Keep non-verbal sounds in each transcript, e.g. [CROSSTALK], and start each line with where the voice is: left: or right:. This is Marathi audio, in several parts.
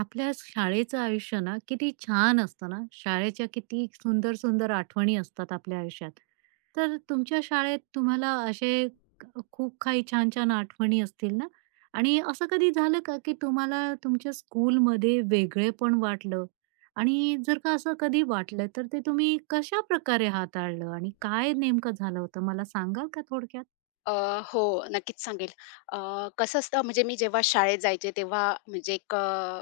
right: आपल्या शाळेचं आयुष्य ना किती छान असतं ना. शाळेच्या किती सुंदर, सुंदर आठवणी असतात आपल्या आयुष्यात. तर तुमच्या शाळेत तुम्हाला असे खूप काही छान-छान आठवणी असतील ना? आणि असं कधी झालं का, की तुम्हाला तुमच्या स्कूलमध्ये वेगळेपण वाटलं? आणि जर का असं कधी वाटलं, तर ते तुम्ही कशाप्रकारे हाताळलं आणि काय नेमकं झालं होतं? मला सांगाल का थोडक्यात?
left: अ, हो, नक्कीच सांगेल. अ, कसं असतं म्हणजे मी जेव्हा शाळेत जायचे तेव्हा म्हणजे एक, अ,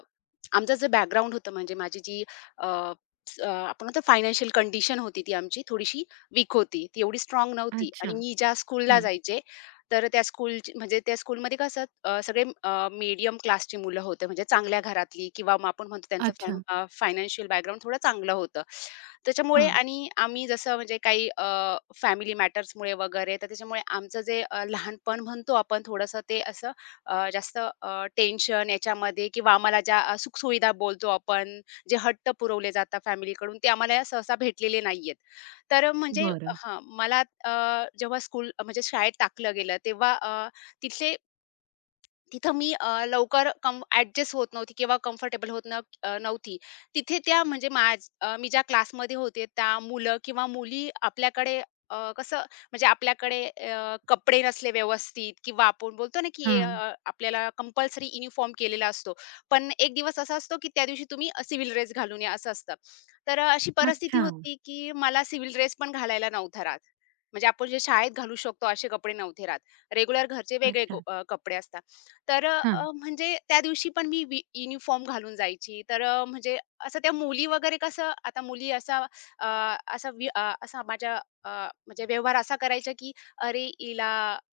left: आमचं जे बॅकग्राऊंड होतं म्हणजे माझी जी, अ, आपण म्हणतो फायनान्शियल कंडिशन होती ती आमची थोडीशी वीक होती. ती एवढी स्ट्राँग नव्हती
right: अच्छा.
left: आणि मी ज्या स्कूलला
right: हां.
left: जायचे, तर त्या स्कूलमध्ये कसं सगळे मीडियम क्लासची मुलं होते, म्हणजे चांगल्या घरातली किंवा मग आपण म्हणतो त्यांचं
right: अच्छा.
left: फायनान्शियल बॅकग्राऊंड थोडं चांगलं होतं. त्याच्यामुळे
right: हां.
left: आणि आम्ही जसं म्हणजे काही फॅमिली मॅटर्समुळे वगैरे, तर त्याच्यामुळे आमचं जे लहानपण म्हणतो आपण, थोडंसं ते असं जास्त टेन्शन याच्यामध्ये, किंवा आम्हाला ज्या सुखसुविधा बोलतो आपण, जे हट्ट पुरवले जातात फॅमिलीकडून ते आम्हाला सहसा भेटलेले नाहीयेत. तर म्हणजे,
right: बरं.
left: हां, मला जेव्हा स्कूल म्हणजे शाळेत टाकलं गेलं तेव्हा, अ, तिथले तिथं मी लवकर कम ॲडजस्ट होत नव्हती किंवा कम्फर्टेबल होत नव्हती. तिथे त्या म्हणजे माझ अ, मी ज्या क्लासमध्ये होते त्या मुलं किंवा मुली, आपल्याकडे कसं म्हणजे आपल्याकडे कपडे नसले व्यवस्थित, किंवा आपण बोलतो ना, की
right: हां.
left: आपल्याला कंपल्सरी युनिफॉर्म केलेला असतो. पण एक दिवस असा असतो, की त्या दिवशी तुम्ही सिव्हिल ड्रेस घालून या असं असतं. तर अशी परिस्थिती
right: अच्छा.
left: होती, की मला सिव्हिल ड्रेस पण घालायला नव्हता राहत. म्हणजे आपण जे शाळेत घालू शकतो असे कपडे नव्हते राहत. रेग्युलर घरचे वेगळे
right: अच्छा.
left: कपडे असतात. तर
right: हां.
left: म्हणजे त्या दिवशी पण मी युनिफॉर्म घालून जायची. तर म्हणजे असं त्या मुली वगैरे, कसं आता मुली अ, असा माझ्या, अ, म्हणजे व्यवहार असा करायचा, की "अरे, हिला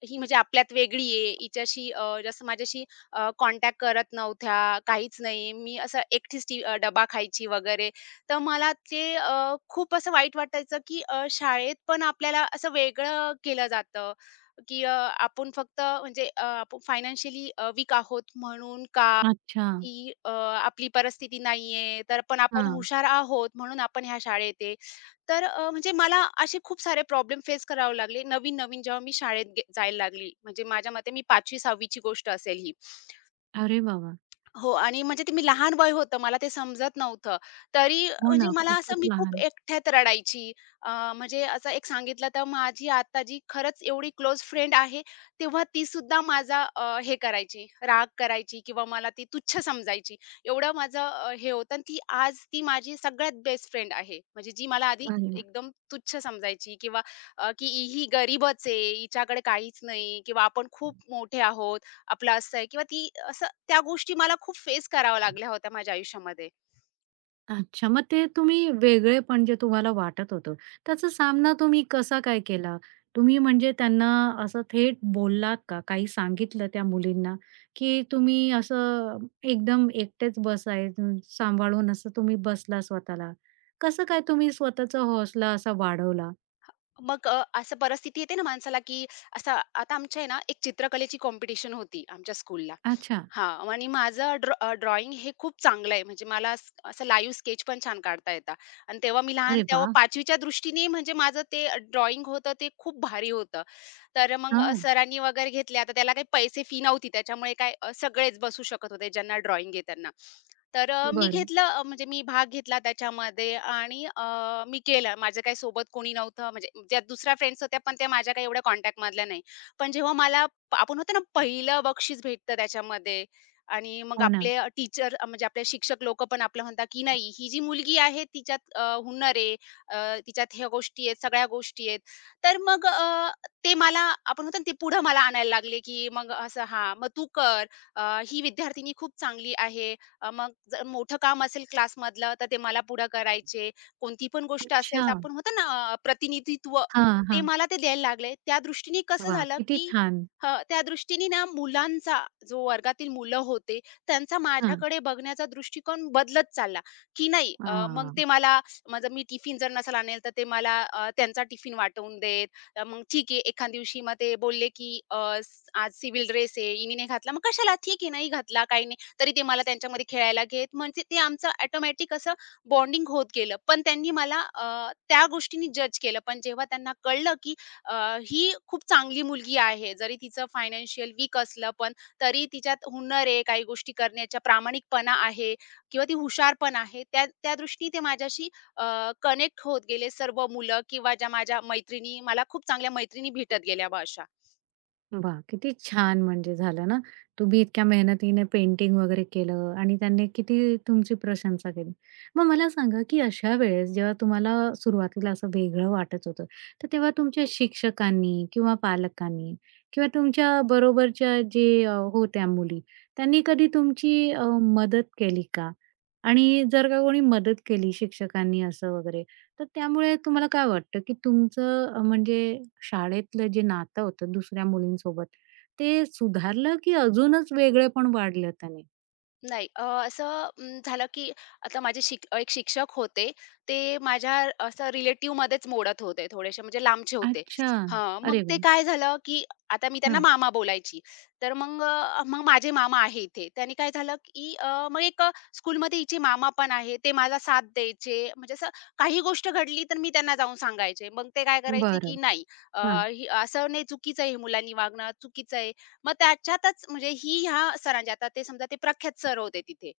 left: ही म्हणजे आपल्यात वेगळी आहे. हिच्याशी जसं माझ्याशी कॉन्टॅक्ट करत नव्हत्या, काहीच नाही." मी असं एकटीच डबा खायची वगैरे. तर मला ते खूप असं वाईट वाटायचं, की शाळेत पण आपल्याला असं वेगळं केलं जातं. की आपण फक्त म्हणजे आपण फायनान्शियली वीक आहोत म्हणून, का
right: अच्छा.
left: की आपली परिस्थिती नाहीये, तर पण आपण
right: हां.
left: हुशार आहोत म्हणून आपण ह्या शाळेत आहे. तर म्हणजे मला असे खूप सारे प्रॉब्लेम फेस करावे लागले. नवीन-नवीन जेव्हा मी शाळेत जायला लागली, म्हणजे माझ्या मते मी 5वी 6वी गोष्ट असेल ही.
right: अरे वाह, वाह!
left: हो, आणि म्हणजे ते मी लहान वय होतं, मला ते समजत नव्हतं. तरी
right: हो
left: म्हणजे
right: ना,
left: मला असं
right: खूपच
left: मी खूप
right: लहान.
left: एकट्यात रडायची. म्हणजे असं एक सांगितलं, तर माझी आता जी खरंच एवढी क्लोज फ्रेंड आहे, तेव्हा तीसुद्धा माझा हे करायची, राग करायची किंवा मला ती तुच्छ समजायची. एवढं माझं हे होतं, आणि ती आज ती माझी सगळ्यात बेस्ट फ्रेंड आहे. म्हणजे जी मला आधी
right: अरे वाह!
left: एकदम तुच्छ समजायची, किंवा की "ही ही गरीबच आहे, हिच्याकडे काहीच नाही" किंवा "आपण खूप मोठे आहोत, आपलं असं आहे." किंवा ती असं, त्या गोष्टी मला खूप फेस कराव्या लागल्या होत्या माझ्या आयुष्यामध्ये.
right: अच्छा, मग ते तुम्ही वेगळेपण जे तुम्हाला वाटत होतं, त्याचा सामना तुम्ही कसा काय केला? तुम्ही म्हणजे त्यांना असं थेट बोललात का? काही सांगितलं त्या मुलींना, की तुम्ही असं एकदम एकटेच बसाय सांभाळून असं तुम्ही बसला स्वतःला? कसं काय तुम्ही स्वतःचा हौसला असा वाढवला?
left: मग असं परिस्थिती येते ना माणसाला, की असं आता आमच्या आहे ना, एक चित्रकलेची कॉम्पिटिशन होती आमच्या स्कूलला.
right: अच्छा.
left: हां. आणि माझं ड्रॉइंग हे खूप चांगलं आहे. म्हणजे मला असं लाईव्ह स्केच पण छान काढता येतात. आणि तेव्हा मी लहान,
right: अरे
left: तेव्हा
right: वाह!
left: 5वी दृष्टीने म्हणजे माझं ते ड्रॉइंग होतं, ते खूप भारी होतं. तर मग
right: हां.
left: सरांनी वगैरे घेतल्या. तर त्याला काही पैसे फी नव्हती. त्याच्यामुळे काय सगळेच बसू शकत होते ज्यांना ड्रॉइंग येत. तर मी
right: बरं.
left: घेतलं म्हणजे मी भाग घेतला त्याच्यामध्ये, आणि मी केलं. माझं काही सोबत कोणी नव्हतं. म्हणजे ज्या दुसऱ्या फ्रेंड्स होत्या, पण त्या माझ्या काही एवढ्या कॉन्टॅक्टमधल्या नाही. पण जेव्हा मला आपण होतो ना, पहिलं बक्षीस भेटतं त्याच्यामध्ये, आणि मग
right: हो ना.
left: आपले टीचर म्हणजे आपले शिक्षक लोकं पण आपलं म्हणतात, की नाही ही जी मुलगी आहे तिच्यात हुनर आहे. तिच्यात ह्या गोष्टी आहेत, सगळ्या गोष्टी आहेत. तर मग ते मला आपण म्हणतो ना, ते पुढं मला आणायला लागले, की मग असं, हां, "मग तू कर. अ, ही विद्यार्थिनी खूप चांगली आहे." मग जर मोठं काम असेल क्लासमधलं, तर ते मला पुढं करायचे. कोणती पण गोष्ट असेल,
right: अच्छा.
left: तर आपण म्हणतो ना, प्रतिनिधित्व,
right: हां,
left: ते
right: हां.
left: मला ते द्यायला लागले. त्या दृष्टीने कसं
right: वाह!
left: झालं,
right: किती
left: की
right: छान.
left: हं, त्या दृष्टीने ना मुलांचा, जो वर्गातील मुलं होते, त्यांचा
right: हां.
left: माझ्याकडे बघण्याचा दृष्टिकोन बदलत चालला, की नाही मग
right: हां.
left: ते मला, मी टिफिन जर नसेल आणेल, तर ते मला त्यांचा टिफिन वाटवून देत. मग ठीक आहे, एखाद दिवशी मग ते बोलले, की आज सिव्हिल ड्रेस आहे, इनी नाही घातला, मग कशाला? ठीक आहे, नाही घातला, काही नाही. तरी ते मला त्यांच्यामध्ये खेळायला घेत. म्हणजे ते आमचं ऑटोमॅटिक असं बॉन्डिंग होत गेलं. पण त्यांनी मला त्या गोष्टीने जज केलं. पण जेव्हा त्यांना कळलं, की अ, ही खूप चांगली मुलगी आहे, जरी तिचं फायनान्शियल वीक असलं पण तरी तिच्यात हुनर आहे, काही गोष्टी करण्याचा प्रामाणिकपणा आहे किंवा ती हुशार पण आहे, त्या त्या दृष्टीने ते माझ्याशी कनेक्ट होत गेले सर्व मुलं, किंवा ज्या माझ्या मैत्रिणी, मला खूप चांगल्या मैत्रिणी भेटत गेल्या अशा.
right: वाह! किती छान म्हणजे झालं ना. तुम्ही इतक्या मेहनतीने पेंटिंग वगैरे केलं आणि त्यांनी किती तुमची प्रशंसा केली. मग मला सांगा, की अशा वेळेस जेव्हा तुम्हाला सुरुवातीला असं वेगळं वाटत होतं, तर तेव्हा तुमच्या शिक्षकांनी किंवा पालकांनी किंवा तुमच्या बरोबरच्या जे होत्या मुली, त्यांनी कधी तुमची मदत केली का? आणि जर का कोणी मदत केली शिक्षकांनी असं वगैरे, तर त्यामुळे तुम्हाला काय वाटतं, की तुमचं म्हणजे शाळेतलं जे नातं होतं दुसऱ्या मुलींसोबत, ते सुधारलं की अजूनच वेगळे पण वाढलं त्याने?
left: नाही, असं झालं, की आता माझे एक शिक्षक होते. ते माझ्या असं रिलेटिव्हमध्येच मोडत होते थोडेसे, म्हणजे लांबचे होते.
right: अच्छा.
left: हां, मग
right: अरे
left: ते
right: वाह!
left: काय झालं, की आता मी त्यांना
right: हां.
left: मामा बोलायची. तर मग माझे मामा आहे इथे. त्याने काय झालं, की मग एक, स्कूलमध्ये हिचे मामा पण आहे. ते माझा साथ द्यायचे. म्हणजे असं काही गोष्ट घडली तर मी त्यांना जाऊन सांगायचे. मग ते काय करायचे, की
right: बरं.
left: नाही, अ,
right: हां.
left: हे असं नाही, चुकीचं आहे हे मुलांनी वागणं, चुकीचं आहे. मग त्याच्यातच म्हणजे ह्या सरांची, आता ते, समजा, ते प्रख्यात सर होते तिथे.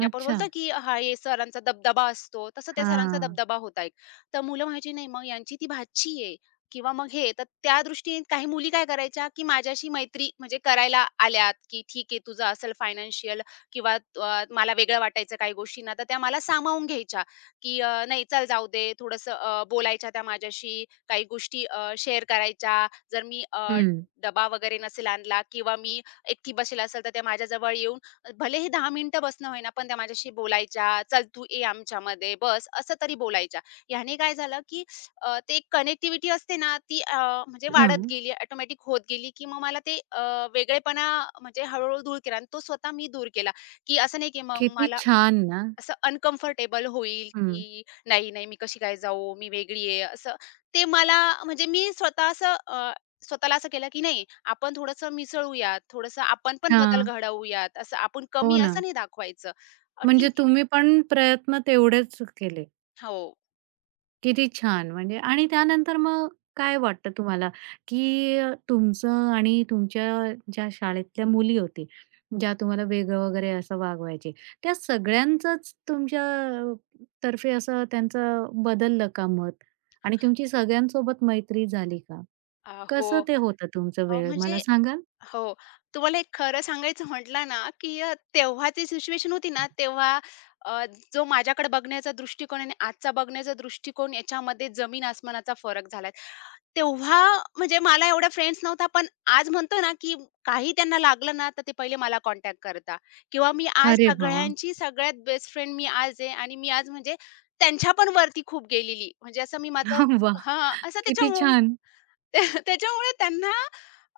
left: की आपण
right: अच्छा.
left: बोलतो की हे सरांचा दबदबा असतो, तसं त्या सरांचा
right: हां.
left: दबदबा होता एक. तर मुलं म्हणायची, "नाही, मग यांची ती भाची आहे किंवा मग हे." तर त्या दृष्टीने काही मुली काय करायच्या, की माझ्याशी मैत्री म्हणजे करायला आल्यात, की "ठीक आहे, तुझं असेल फायनान्शियल किंवा मला वेगळं वाटायचं काही गोष्टींना." तर त्या मला सामावून घ्यायच्या, की "नाही, चल जाऊ दे." थोडंसं बोलायच्या त्या माझ्याशी, काही गोष्टी शेअर करायच्या. जर मी
right: हं.
left: डबा वगैरे नसेल आणला किंवा मी एकटी बसेल असेल, तर त्या माझ्याजवळ येऊन, भले हे 10 मिनिटं बसणं होईना, पण त्या माझ्याशी बोलायच्या, "चल तू ये आमच्यामध्ये बस," असं तरी बोलायच्या. ह्याने काय झालं, की ते एक कनेक्टिव्हिटी असते ना, ती म्हणजे वाढत
right: हां.
left: गेली, ऑटोमॅटिक होत गेली, की मग मला ते वेगळेपणा म्हणजे हळू दूर केला, आणि तो स्वतः मी दूर केला, की असं नाही, की मग
right: किती
left: मला
right: छान ना.
left: असं अनकम्फर्टेबल होईल,
right: हं.
left: की नाही, नाही मी कशी काय जाऊ? मी वेगळी आहे, असं. ते मला म्हणजे मी स्वतः स्वतःला असं केलं, की नाही आपण थोडंसं मिसळूयात, थोडंसं आपण पण बदल
right: हां.
left: घडवूयात, असं आपण
right: हो
left: कमी
right: ना.
left: असं नाही दाखवायचं.
right: म्हणजे
left: ठीक आहे.
right: तुम्ही पण प्रयत्न तेवढेच केले.
left: हो.
right: किती छान! म्हणजे आणि त्यानंतर मग काय वाटतं तुम्हाला, की तुमचं आणि तुमच्या ज्या शाळेतल्या मुली होती, ज्या तुम्हाला वेगळं वगैरे असं वागवायचे, त्या सगळ्यांचंच तुमच्या अ, तर्फे असं त्यांचं बदललं का मत? आणि तुमची सगळ्यांसोबत मैत्री झाली का?
left: हो.
right: कसं ते होतं तुमचं वेळ मला
left: म्हणजे
right: सांगाल?
left: हो. तुम्हाला एक खरं सांगायचं म्हटलं ना, की तेव्हाची सिच्युएशन होती ना, तेव्हा अ, जो माझ्याकडे बघण्याचा दृष्टिकोन आणि आजचा बघण्याचा दृष्टिकोन याच्यामध्ये जमीन आसमानाचा फरक झालाय. तेव्हा म्हणजे मला एवढ्या फ्रेंड्स नव्हता, पण आज म्हणतो ना, की काही त्यांना लागलं ना, तर ते पहिले मला कॉन्टॅक्ट करता, किंवा मी आज
right: अरे वाह!
left: सगळ्यांची सगळ्यात बेस्ट फ्रेंड मी आज आहे, आणि मी आज म्हणजे त्यांच्या पण वरती खूप गेलेली. म्हणजे असं मी
right: वाह!
left: माझं. हां,
right: [LAUGHS]
left: असं
right: किती
left: त्याच्यामुळे
right: छान!
left: [LAUGHS] त्याच्यामुळे त्यांना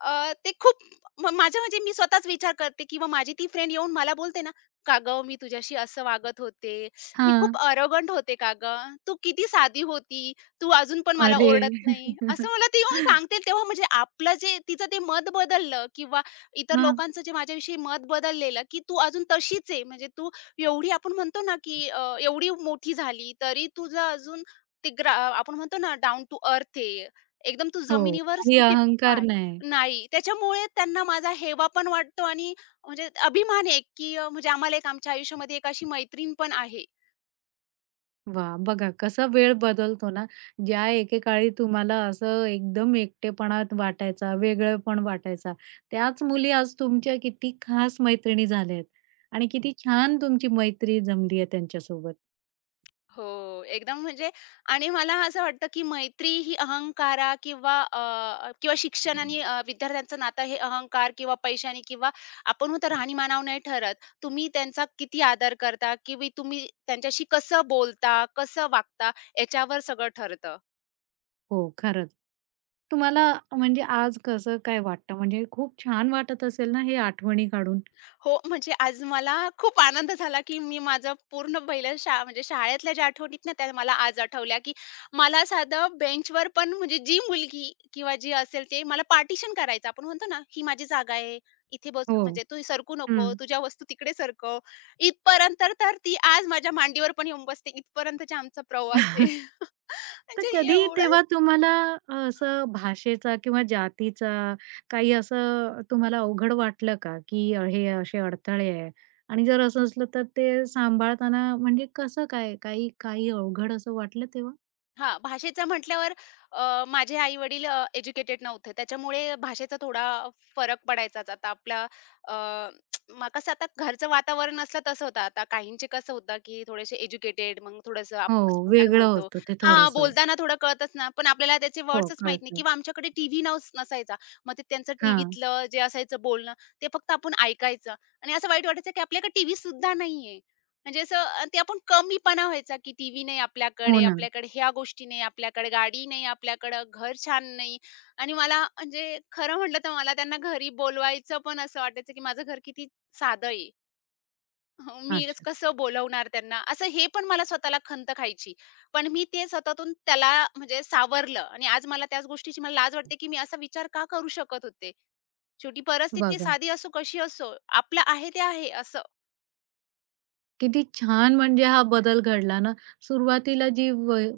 left: अ, ते खूप, माझ्या म्हणजे मी स्वतःच विचार करते किंवा माझी ती फ्रेंड येऊन मला बोलते ना, "का गं, मी तुझ्याशी असं वागत होते. मी खूप
right: हां.
left: अरोगंट होते का गं? तू किती साधी होती. तू अजून पण मला
right: अरे!
left: ओरडत नाही." असं
right: [LAUGHS]
left: मला ती येऊन सांगते तेव्हा म्हणजे आपलं जे तिचं ते मत बदललं, किंवा इतर
right: हां.
left: लोकांचं जे माझ्याविषयी मत बदललेलं, की "तू अजून तशीच आहे. म्हणजे तू एवढी", आपण म्हणतो ना, की एवढी मोठी झाली तरी तुझं अजून ते आपण म्हणतो ना, डाउन टू अर्थ आहे. एकदम तू
right: हो.
left: जमिनीवरच
right: काही
left: तुझे
right: अहंकार
left: पाय
right: नाही.
left: नाही. त्याच्यामुळे त्यांना माझा हेवा पण वाटतो, आणि म्हणजे अभिमान आहे, की म्हणजे आम्हाला एक आमच्या आयुष्यामध्ये एक अशी मैत्रीण पण आहे.
right: वा, बघा कसा वेळ बदलतो ना, ज्या एकेकाळी तुम्हाला असं एकदम एकटेपणा वाटायचा, वेगळेपण वाटायचा, त्याच मुली आज तुमच्या किती खास मैत्रिणी झाल्या आहेत आणि किती छान तुमची मैत्री जमली आहे त्यांच्यासोबत.
left: हो, एकदम म्हणजे, आणि मला असं वाटतं, की मैत्री ही अहंकारा किंवा किंवा शिक्षण आणि विद्यार्थ्यांचं नातं हे अहंकार किंवा पैशाने किंवा आपण म्हणतो राहणीमानावर नाही ठरत. तुम्ही त्यांचा किती आदर करता, किंवा तुम्ही त्यांच्याशी कसं बोलता, कसं वागता याच्यावर सगळं ठरतं.
right: हो, खरंच. तुम्हाला म्हणजे आज कसं काय वाटतं? म्हणजे खूप छान वाटत असेल ना, हे आठवणी काढून?
left: हो, म्हणजे आज मला खूप आनंद झाला, की मी माझं पूर्ण पहिलं शा म्हणजे शाळेतल्या ज्या आठवणीत ना, त्या मला आज आठवल्या, की मला साधं बेंचवर पण म्हणजे जी मुलगी किंवा जी असेल, ते मला पार्टिशन करायचं. आपण म्हणतो ना, ही माझी जागा आहे, इथे बस,
right: हो.
left: म्हणजे तू सरकू नको,
right: हं.
left: तुझ्या वस्तू तिकडे सरकव. इथपर्यंत, तर ती आज माझ्या मांडीवर पण येऊन बसते. इथपर्यंतचा आमचा प्रवास आहे.
right: [LAUGHS]
left: [LAUGHS]
right: तर
left: म्हणजे
right: कधी
left: एवढं.
right: तेव्हा तुम्हाला असं भाषेचा किंवा जातीचा काही असं तुम्हाला अवघड वाटलं का? की हे असे अडथळे आहे आणि जर असं असलं तर ते सांभाळताना म्हणजे कसं काय? काही काही अवघड असं वाटलं तेव्हा?
left: हा, भाषेचं म्हटल्यावर माझे आई-वडील एज्युकेटेड नव्हते. त्याच्यामुळे भाषेचा थोडा फरक पडायचाच. आता आपला, अ, मग कसं आता घरचं वातावरण असलं तसं होतं. आता काहींचे कसं होतं, की थोडेसे एज्युकेटेड, मग थोडंसं
right: हो,
left: आपण कसं बोलताना
right: वेगळं
left: म्हणतो,
right: होतं ते
left: हां,
right: थोडंसं.
left: बोलताना थोडं कळतच ना, पण आपल्याला त्याचे
right: हो,
left: वर्ड्सच माहीत नाही,
right: कळतं.
left: किंवा आमच्याकडे टीव्ही नसायचा. मग ते त्यांचं
right: हां.
left: टीव्हीतलं जे असायचं बोलणं, ते फक्त आपण ऐकायचं, आणि असं वाईट वाटायचं, की आपल्याकडे टीव्हीसुद्धा नाहीये. म्हणजे असं ते आपण कमीपणा व्हायचा, की टीव्ही नाही
right: हो
left: आपल्याकडे,
right: ना.
left: आपल्याकडे ह्या गोष्टी नाही, आपल्याकडे गाडी नाही, आपल्याकडं घर छान नाही. आणि मला म्हणजे खरं म्हटलं तर मला त्यांना घरी बोलवायचं पण असं वाटायचं, की माझं घर किती साधं आहे. मी च
right: अच्छा.
left: कसं बोलवणार त्यांना? असं हे पण मला स्वतःला खंत खायची. पण मी ते स्वतःतून त्याला म्हणजे सावरलं, आणि आज मला त्याच गोष्टीची मला लाज वाटते, की मी असा विचार का करू शकत होते? शेवटी परिस्थिती
right: बघा.
left: साधी असो, कशी असो, आपलं आहे ते आहे असं.
right: किती छान म्हणजे हा बदल घडला ना. सुरुवातीला जी वय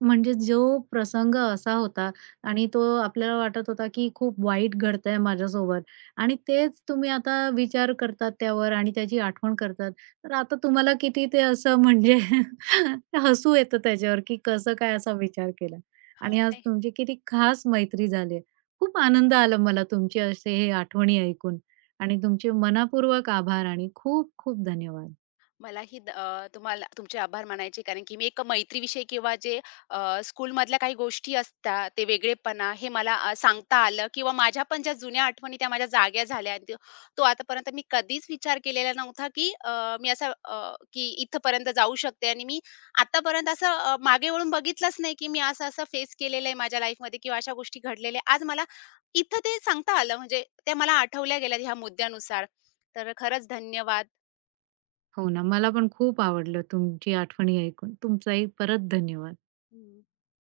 right: म्हणजे जो प्रसंग असा होता आणि तो आपल्याला वाटत होता, की खूप वाईट घडतंय माझ्यासोबत आणि तेच तुम्ही आता विचार करतात त्यावर आणि त्याची आठवण करतात. तर आता तुम्हाला किती ते असं म्हणजे [LAUGHS] हसू येतं त्याच्यावर, की कसं काय असा विचार केला
left: हां,
right: आणि आज
left: नाही.
right: तुमची किती खास मैत्री झाली खूप आनंद आला मला तुमचे असे हे आठवणी ऐकून आणि तुमचे मनःपूर्वक आभार आणि खूप खूप धन्यवाद.
left: तुम्हाला तुमचे आभार मानायचे, कारण की मी एक मैत्रीविषयी किंवा जे स्कूलमधल्या काही गोष्टी असतात, ते वेगळेपणा हे मला सांगता आलं, किंवा माझ्या पण ज्या जुन्या आठवणी त्या माझ्या जाग्या झाल्या. आणि तो आतापर्यंत मी कधीच विचार केलेला नव्हता, की अ, मी असं अ, की इथपर्यंत जाऊ शकते, आणि मी आतापर्यंत मागे वळून बघितलंच नाही, की मी असं-असं फेस केलेलं आहे माझ्या लाईफमध्ये, किंवा अशा गोष्टी घडलेल्या आहेत. आज मला इथं ते सांगता आलं म्हणजे त्या मला आठवल्या गेल्या ह्या मुद्द्यानुसार. तर खरंच धन्यवाद.
right: हो ना, मला पण खूप आवडलं तुमची आठवणी ऐकून. तुमचाही परत धन्यवाद.